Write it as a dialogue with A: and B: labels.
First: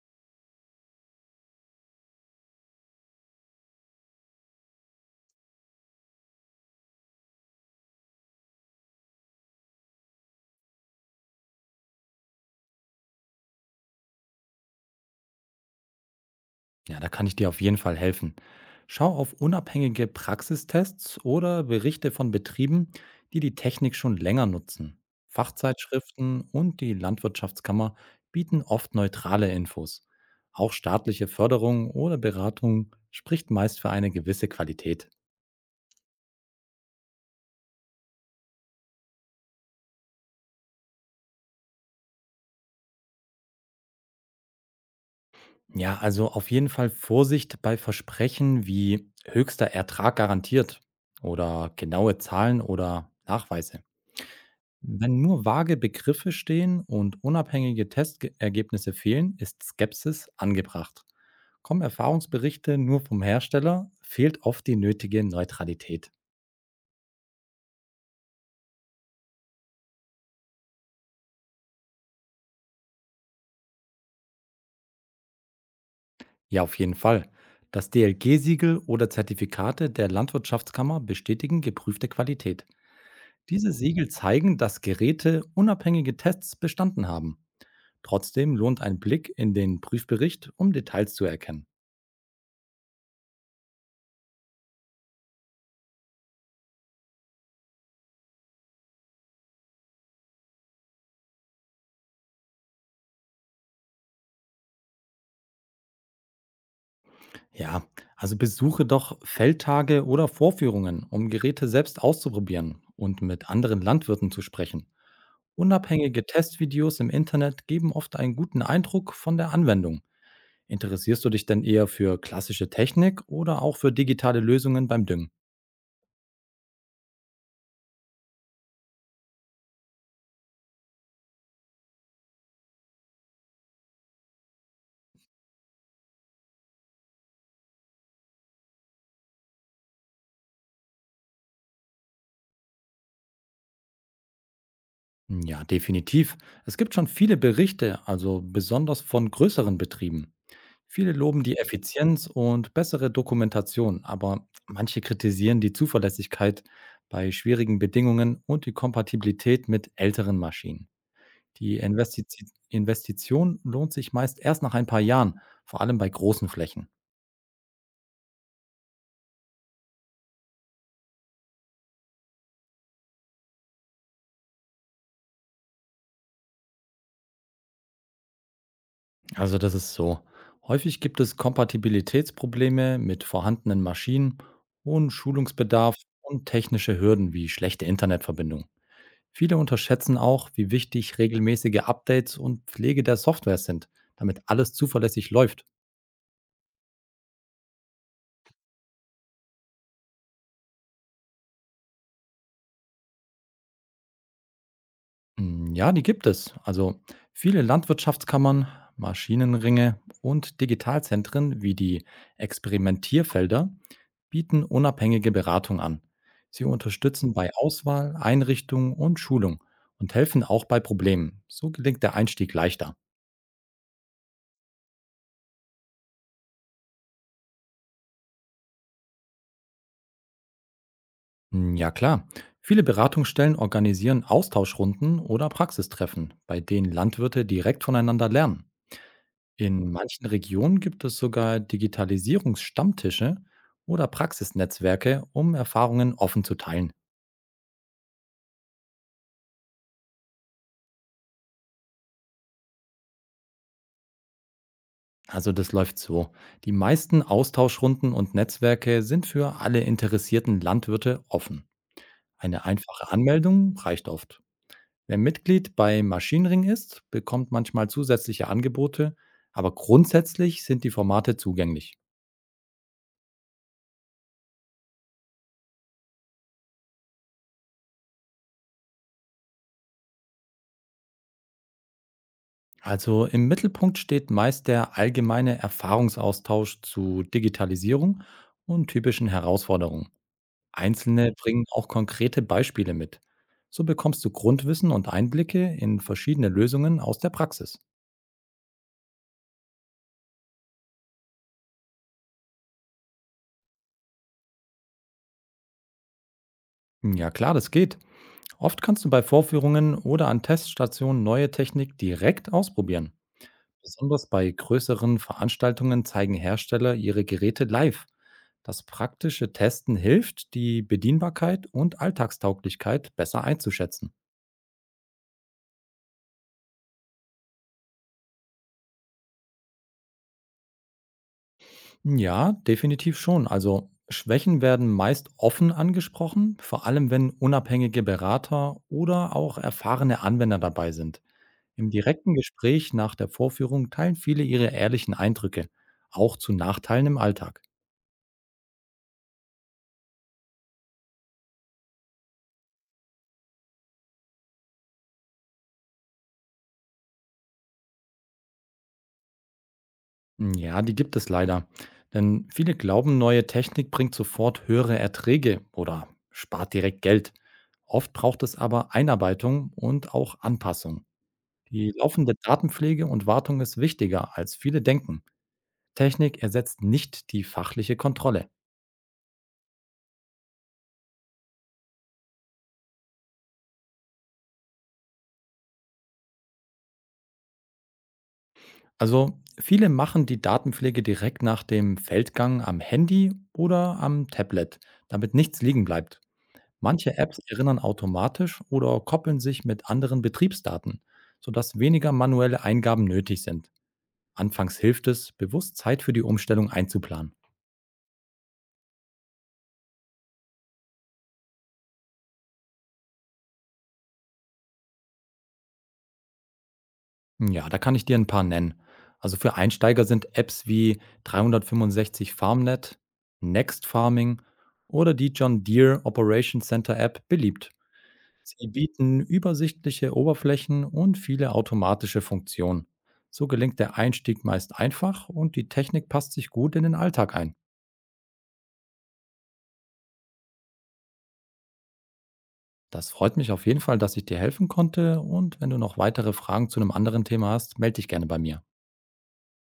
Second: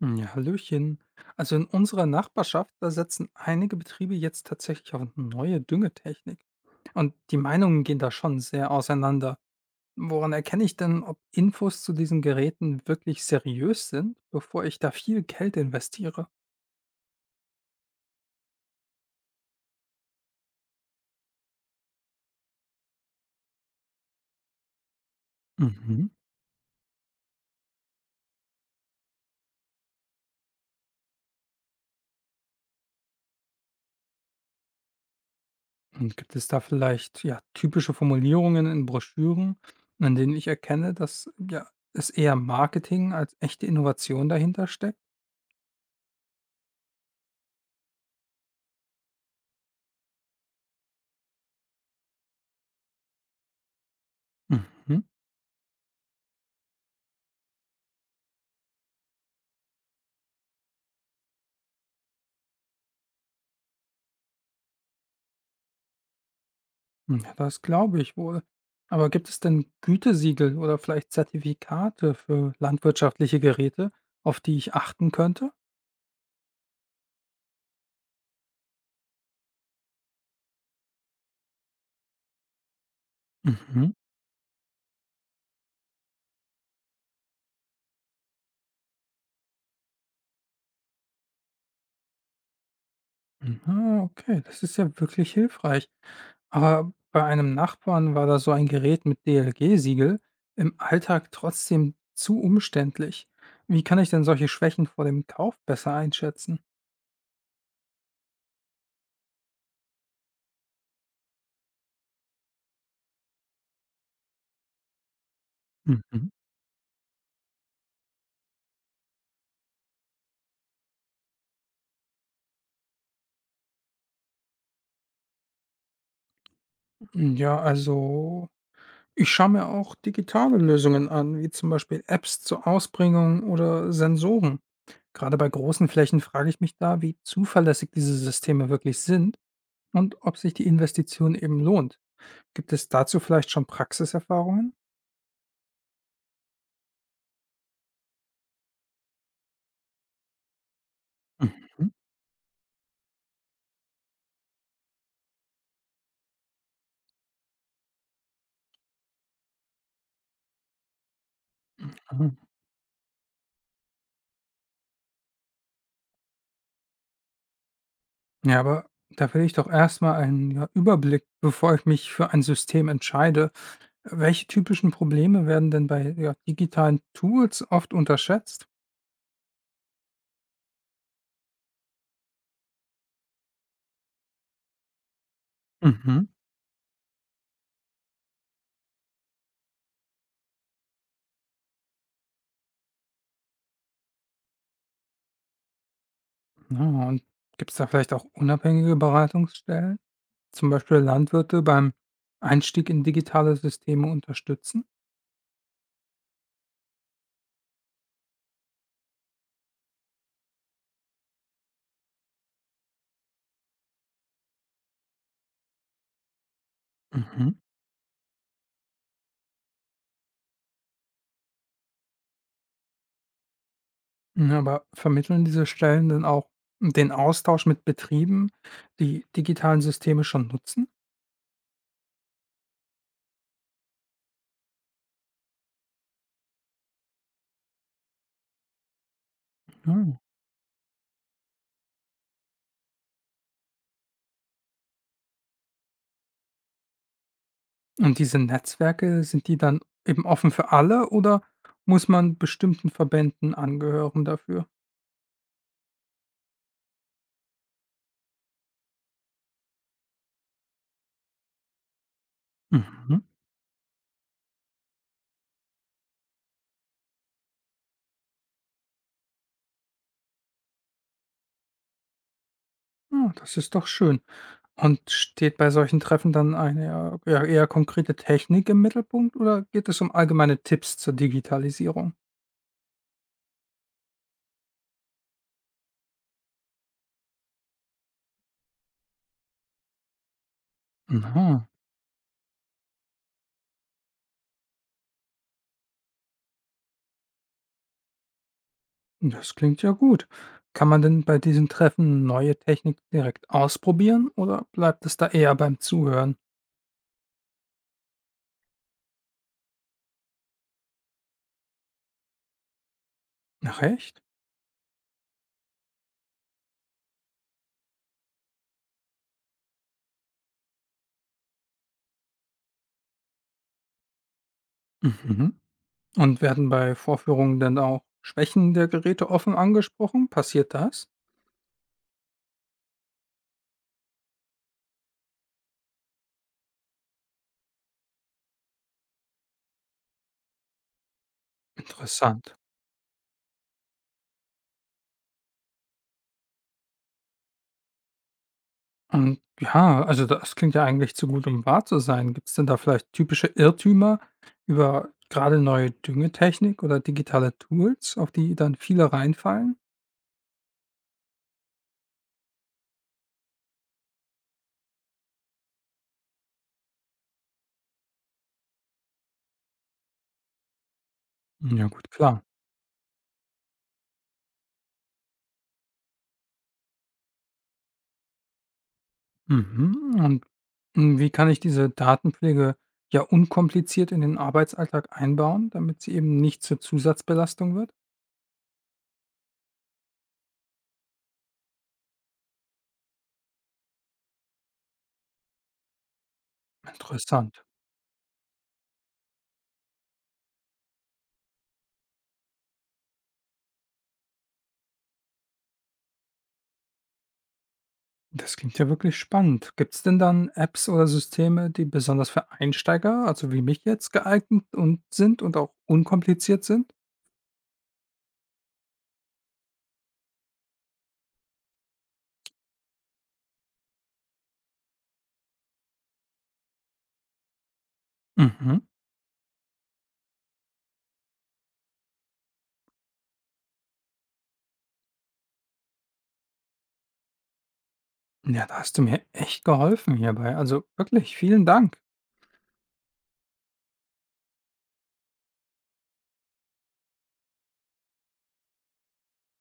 A: Hm, ja, hallöchen. Also in unserer Nachbarschaft, da setzen einige Betriebe jetzt tatsächlich auf neue Düngetechnik. Und die Meinungen gehen da schon sehr auseinander. Woran erkenne ich denn, ob Infos zu diesen Geräten wirklich seriös sind, bevor ich da viel Geld investiere?
B: Ja, da kann ich dir auf jeden Fall helfen. Schau auf unabhängige Praxistests oder Berichte von Betrieben, die die Technik schon länger nutzen.
A: Mhm.
B: Fachzeitschriften und die Landwirtschaftskammer bieten oft neutrale Infos. Auch staatliche Förderung oder Beratung spricht meist für eine gewisse Qualität.
A: Und gibt es da vielleicht ja typische Formulierungen in Broschüren, an denen ich erkenne, dass ja es eher Marketing als echte Innovation dahinter steckt?
B: Ja, also auf jeden Fall Vorsicht bei Versprechen wie höchster Ertrag garantiert oder genaue Zahlen oder Nachweise.
A: Mhm.
B: Wenn nur vage Begriffe stehen und unabhängige Testergebnisse fehlen, ist Skepsis angebracht. Kommen Erfahrungsberichte nur vom Hersteller, fehlt oft die nötige Neutralität.
A: Hm, ja, das glaube ich wohl. Aber gibt es denn Gütesiegel oder vielleicht Zertifikate für landwirtschaftliche Geräte, auf die ich achten könnte?
B: Ja, auf jeden Fall. Das DLG-Siegel oder Zertifikate der Landwirtschaftskammer bestätigen geprüfte Qualität. Diese
A: Mhm.
B: Siegel zeigen, dass Geräte unabhängige Tests bestanden haben. Trotzdem lohnt ein Blick in den Prüfbericht, um Details zu erkennen.
A: Ah, okay, das ist ja wirklich hilfreich. Aber bei einem Nachbarn war da so ein Gerät mit DLG-Siegel im Alltag trotzdem zu umständlich. Wie kann ich denn solche Schwächen vor dem Kauf besser einschätzen?
B: Ja, also besuche doch Feldtage oder Vorführungen, um Geräte selbst auszuprobieren und mit anderen Landwirten zu sprechen. Unabhängige
A: Mhm.
B: Testvideos im Internet geben oft einen guten Eindruck von der Anwendung. Interessierst du dich denn eher für klassische Technik oder auch für digitale Lösungen beim Düngen?
A: Ja, also ich schaue mir auch digitale Lösungen an, wie zum Beispiel Apps zur Ausbringung oder Sensoren. Gerade bei großen Flächen frage ich mich da, wie zuverlässig diese Systeme wirklich sind und ob sich die Investition eben lohnt. Gibt es dazu vielleicht schon Praxiserfahrungen?
B: Hm, ja, definitiv. Es gibt schon viele Berichte, also besonders von größeren Betrieben. Viele loben die
A: Mhm.
B: Effizienz und bessere Dokumentation, aber manche kritisieren die Zuverlässigkeit bei schwierigen Bedingungen und die Kompatibilität mit älteren Maschinen. Die
A: Ah.
B: Investiz Investition lohnt sich meist erst nach ein paar Jahren, vor allem bei großen Flächen.
A: Ja, aber da will ich doch erstmal einen ja, Überblick, bevor ich mich für ein System entscheide. Welche typischen Probleme werden denn bei ja, digitalen Tools oft unterschätzt?
B: Also das ist so. Häufig gibt es Kompatibilitätsprobleme mit vorhandenen Maschinen, hohen Schulungsbedarf
A: Mhm.
B: und technische Hürden wie schlechte Internetverbindungen. Viele unterschätzen auch, wie wichtig regelmäßige Updates und Pflege der Software sind, damit alles zuverlässig läuft.
A: Ja, und gibt's da vielleicht auch unabhängige Beratungsstellen? Zum Beispiel Landwirte beim Einstieg in digitale Systeme unterstützen?
B: Ja, die gibt es. Also viele Landwirtschaftskammern, Maschinenringe und Digitalzentren wie die Experimentierfelder bieten unabhängige Beratung an. Sie unterstützen bei
A: Mhm.
B: Auswahl, Einrichtung und Schulung und helfen auch bei Problemen. So gelingt der Einstieg leichter.
A: Ja, aber vermitteln diese Stellen denn auch den Austausch mit Betrieben, die digitalen Systeme schon nutzen?
B: Hm, ja klar, viele Beratungsstellen organisieren Austauschrunden oder Praxistreffen, bei denen Landwirte direkt voneinander lernen. In
A: Ja.
B: manchen Regionen gibt es sogar Digitalisierungsstammtische oder Praxisnetzwerke, um Erfahrungen offen zu teilen.
A: Und diese Netzwerke, sind die dann eben offen für alle oder muss man bestimmten Verbänden angehören dafür?
B: Also das läuft so. Die meisten Austauschrunden und Netzwerke sind für alle interessierten Landwirte offen. Eine einfache
A: Mhm.
B: Anmeldung reicht oft. Wer Mitglied bei Maschinenring ist, bekommt manchmal zusätzliche Angebote, aber grundsätzlich sind die Formate zugänglich.
A: Ah, das ist doch schön. Und steht bei solchen Treffen dann eine ja, eher konkrete Technik im Mittelpunkt oder geht es um allgemeine Tipps zur Digitalisierung?
B: Also im Mittelpunkt steht meist der allgemeine Erfahrungsaustausch zu Digitalisierung und typischen Herausforderungen. Einzelne bringen
A: Aha,
B: auch konkrete Beispiele mit. So bekommst du Grundwissen und Einblicke in verschiedene Lösungen aus der Praxis.
A: das klingt ja gut. Kann man denn bei diesen Treffen neue Technik direkt ausprobieren oder bleibt es da eher beim Zuhören?
B: Hm, ja klar, das geht. Oft kannst du bei Vorführungen oder an Teststationen neue Technik direkt ausprobieren.
A: Ach echt?
B: Besonders bei größeren Veranstaltungen zeigen Hersteller ihre Geräte live. Das praktische Testen hilft, die Bedienbarkeit und Alltagstauglichkeit besser einzuschätzen.
A: Mhm. Und werden bei Vorführungen dann auch Schwächen der Geräte offen angesprochen? Passiert das?
B: Ja, definitiv schon. Also Schwächen werden meist offen angesprochen, vor allem wenn unabhängige Berater oder auch erfahrene Anwender dabei sind. Im direkten
A: Interessant.
B: Gespräch nach der Vorführung teilen viele ihre ehrlichen Eindrücke, auch zu Nachteilen im Alltag.
A: Und ja, also das klingt ja eigentlich zu gut, um wahr zu sein. Gibt es denn da vielleicht typische Irrtümer über gerade neue Düngetechnik oder digitale Tools, auf die dann viele reinfallen?
B: Hm, ja, die gibt es leider. Denn viele glauben, neue Technik bringt sofort höhere Erträge oder spart direkt Geld. Oft braucht es aber Einarbeitung und auch Anpassung.
A: Ja
B: Die
A: gut,
B: laufende
A: klar.
B: Datenpflege und Wartung ist wichtiger, als viele denken. Technik ersetzt nicht die fachliche Kontrolle.
A: Mhm. Und wie kann ich diese Datenpflege ja unkompliziert in den Arbeitsalltag einbauen, damit sie eben nicht zur Zusatzbelastung wird?
B: Also viele machen die Datenpflege direkt nach dem Feldgang am Handy oder am Tablet, damit nichts liegen bleibt. Manche Apps
A: Interessant.
B: erinnern automatisch oder koppeln sich mit anderen Betriebsdaten, sodass weniger manuelle Eingaben nötig sind. Anfangs hilft es, bewusst Zeit für die Umstellung einzuplanen.
A: Das klingt ja wirklich spannend. Gibt es denn dann Apps oder Systeme, die besonders für Einsteiger, also wie mich jetzt, geeignet und sind und auch unkompliziert sind?
B: Hm, ja, da kann ich dir ein paar nennen. Also für Einsteiger sind Apps wie 365 FarmNet, Next Farming oder die John Deere Operation Center App beliebt. Sie
A: Mhm.
B: bieten übersichtliche Oberflächen und viele automatische Funktionen. So gelingt der Einstieg meist einfach und die Technik passt sich gut in den Alltag ein.
A: Ja, da hast du mir echt geholfen hierbei. Also wirklich vielen Dank.
B: Das freut mich auf jeden Fall, dass ich dir helfen konnte, und wenn du noch weitere Fragen zu einem anderen Thema hast, melde dich gerne bei mir.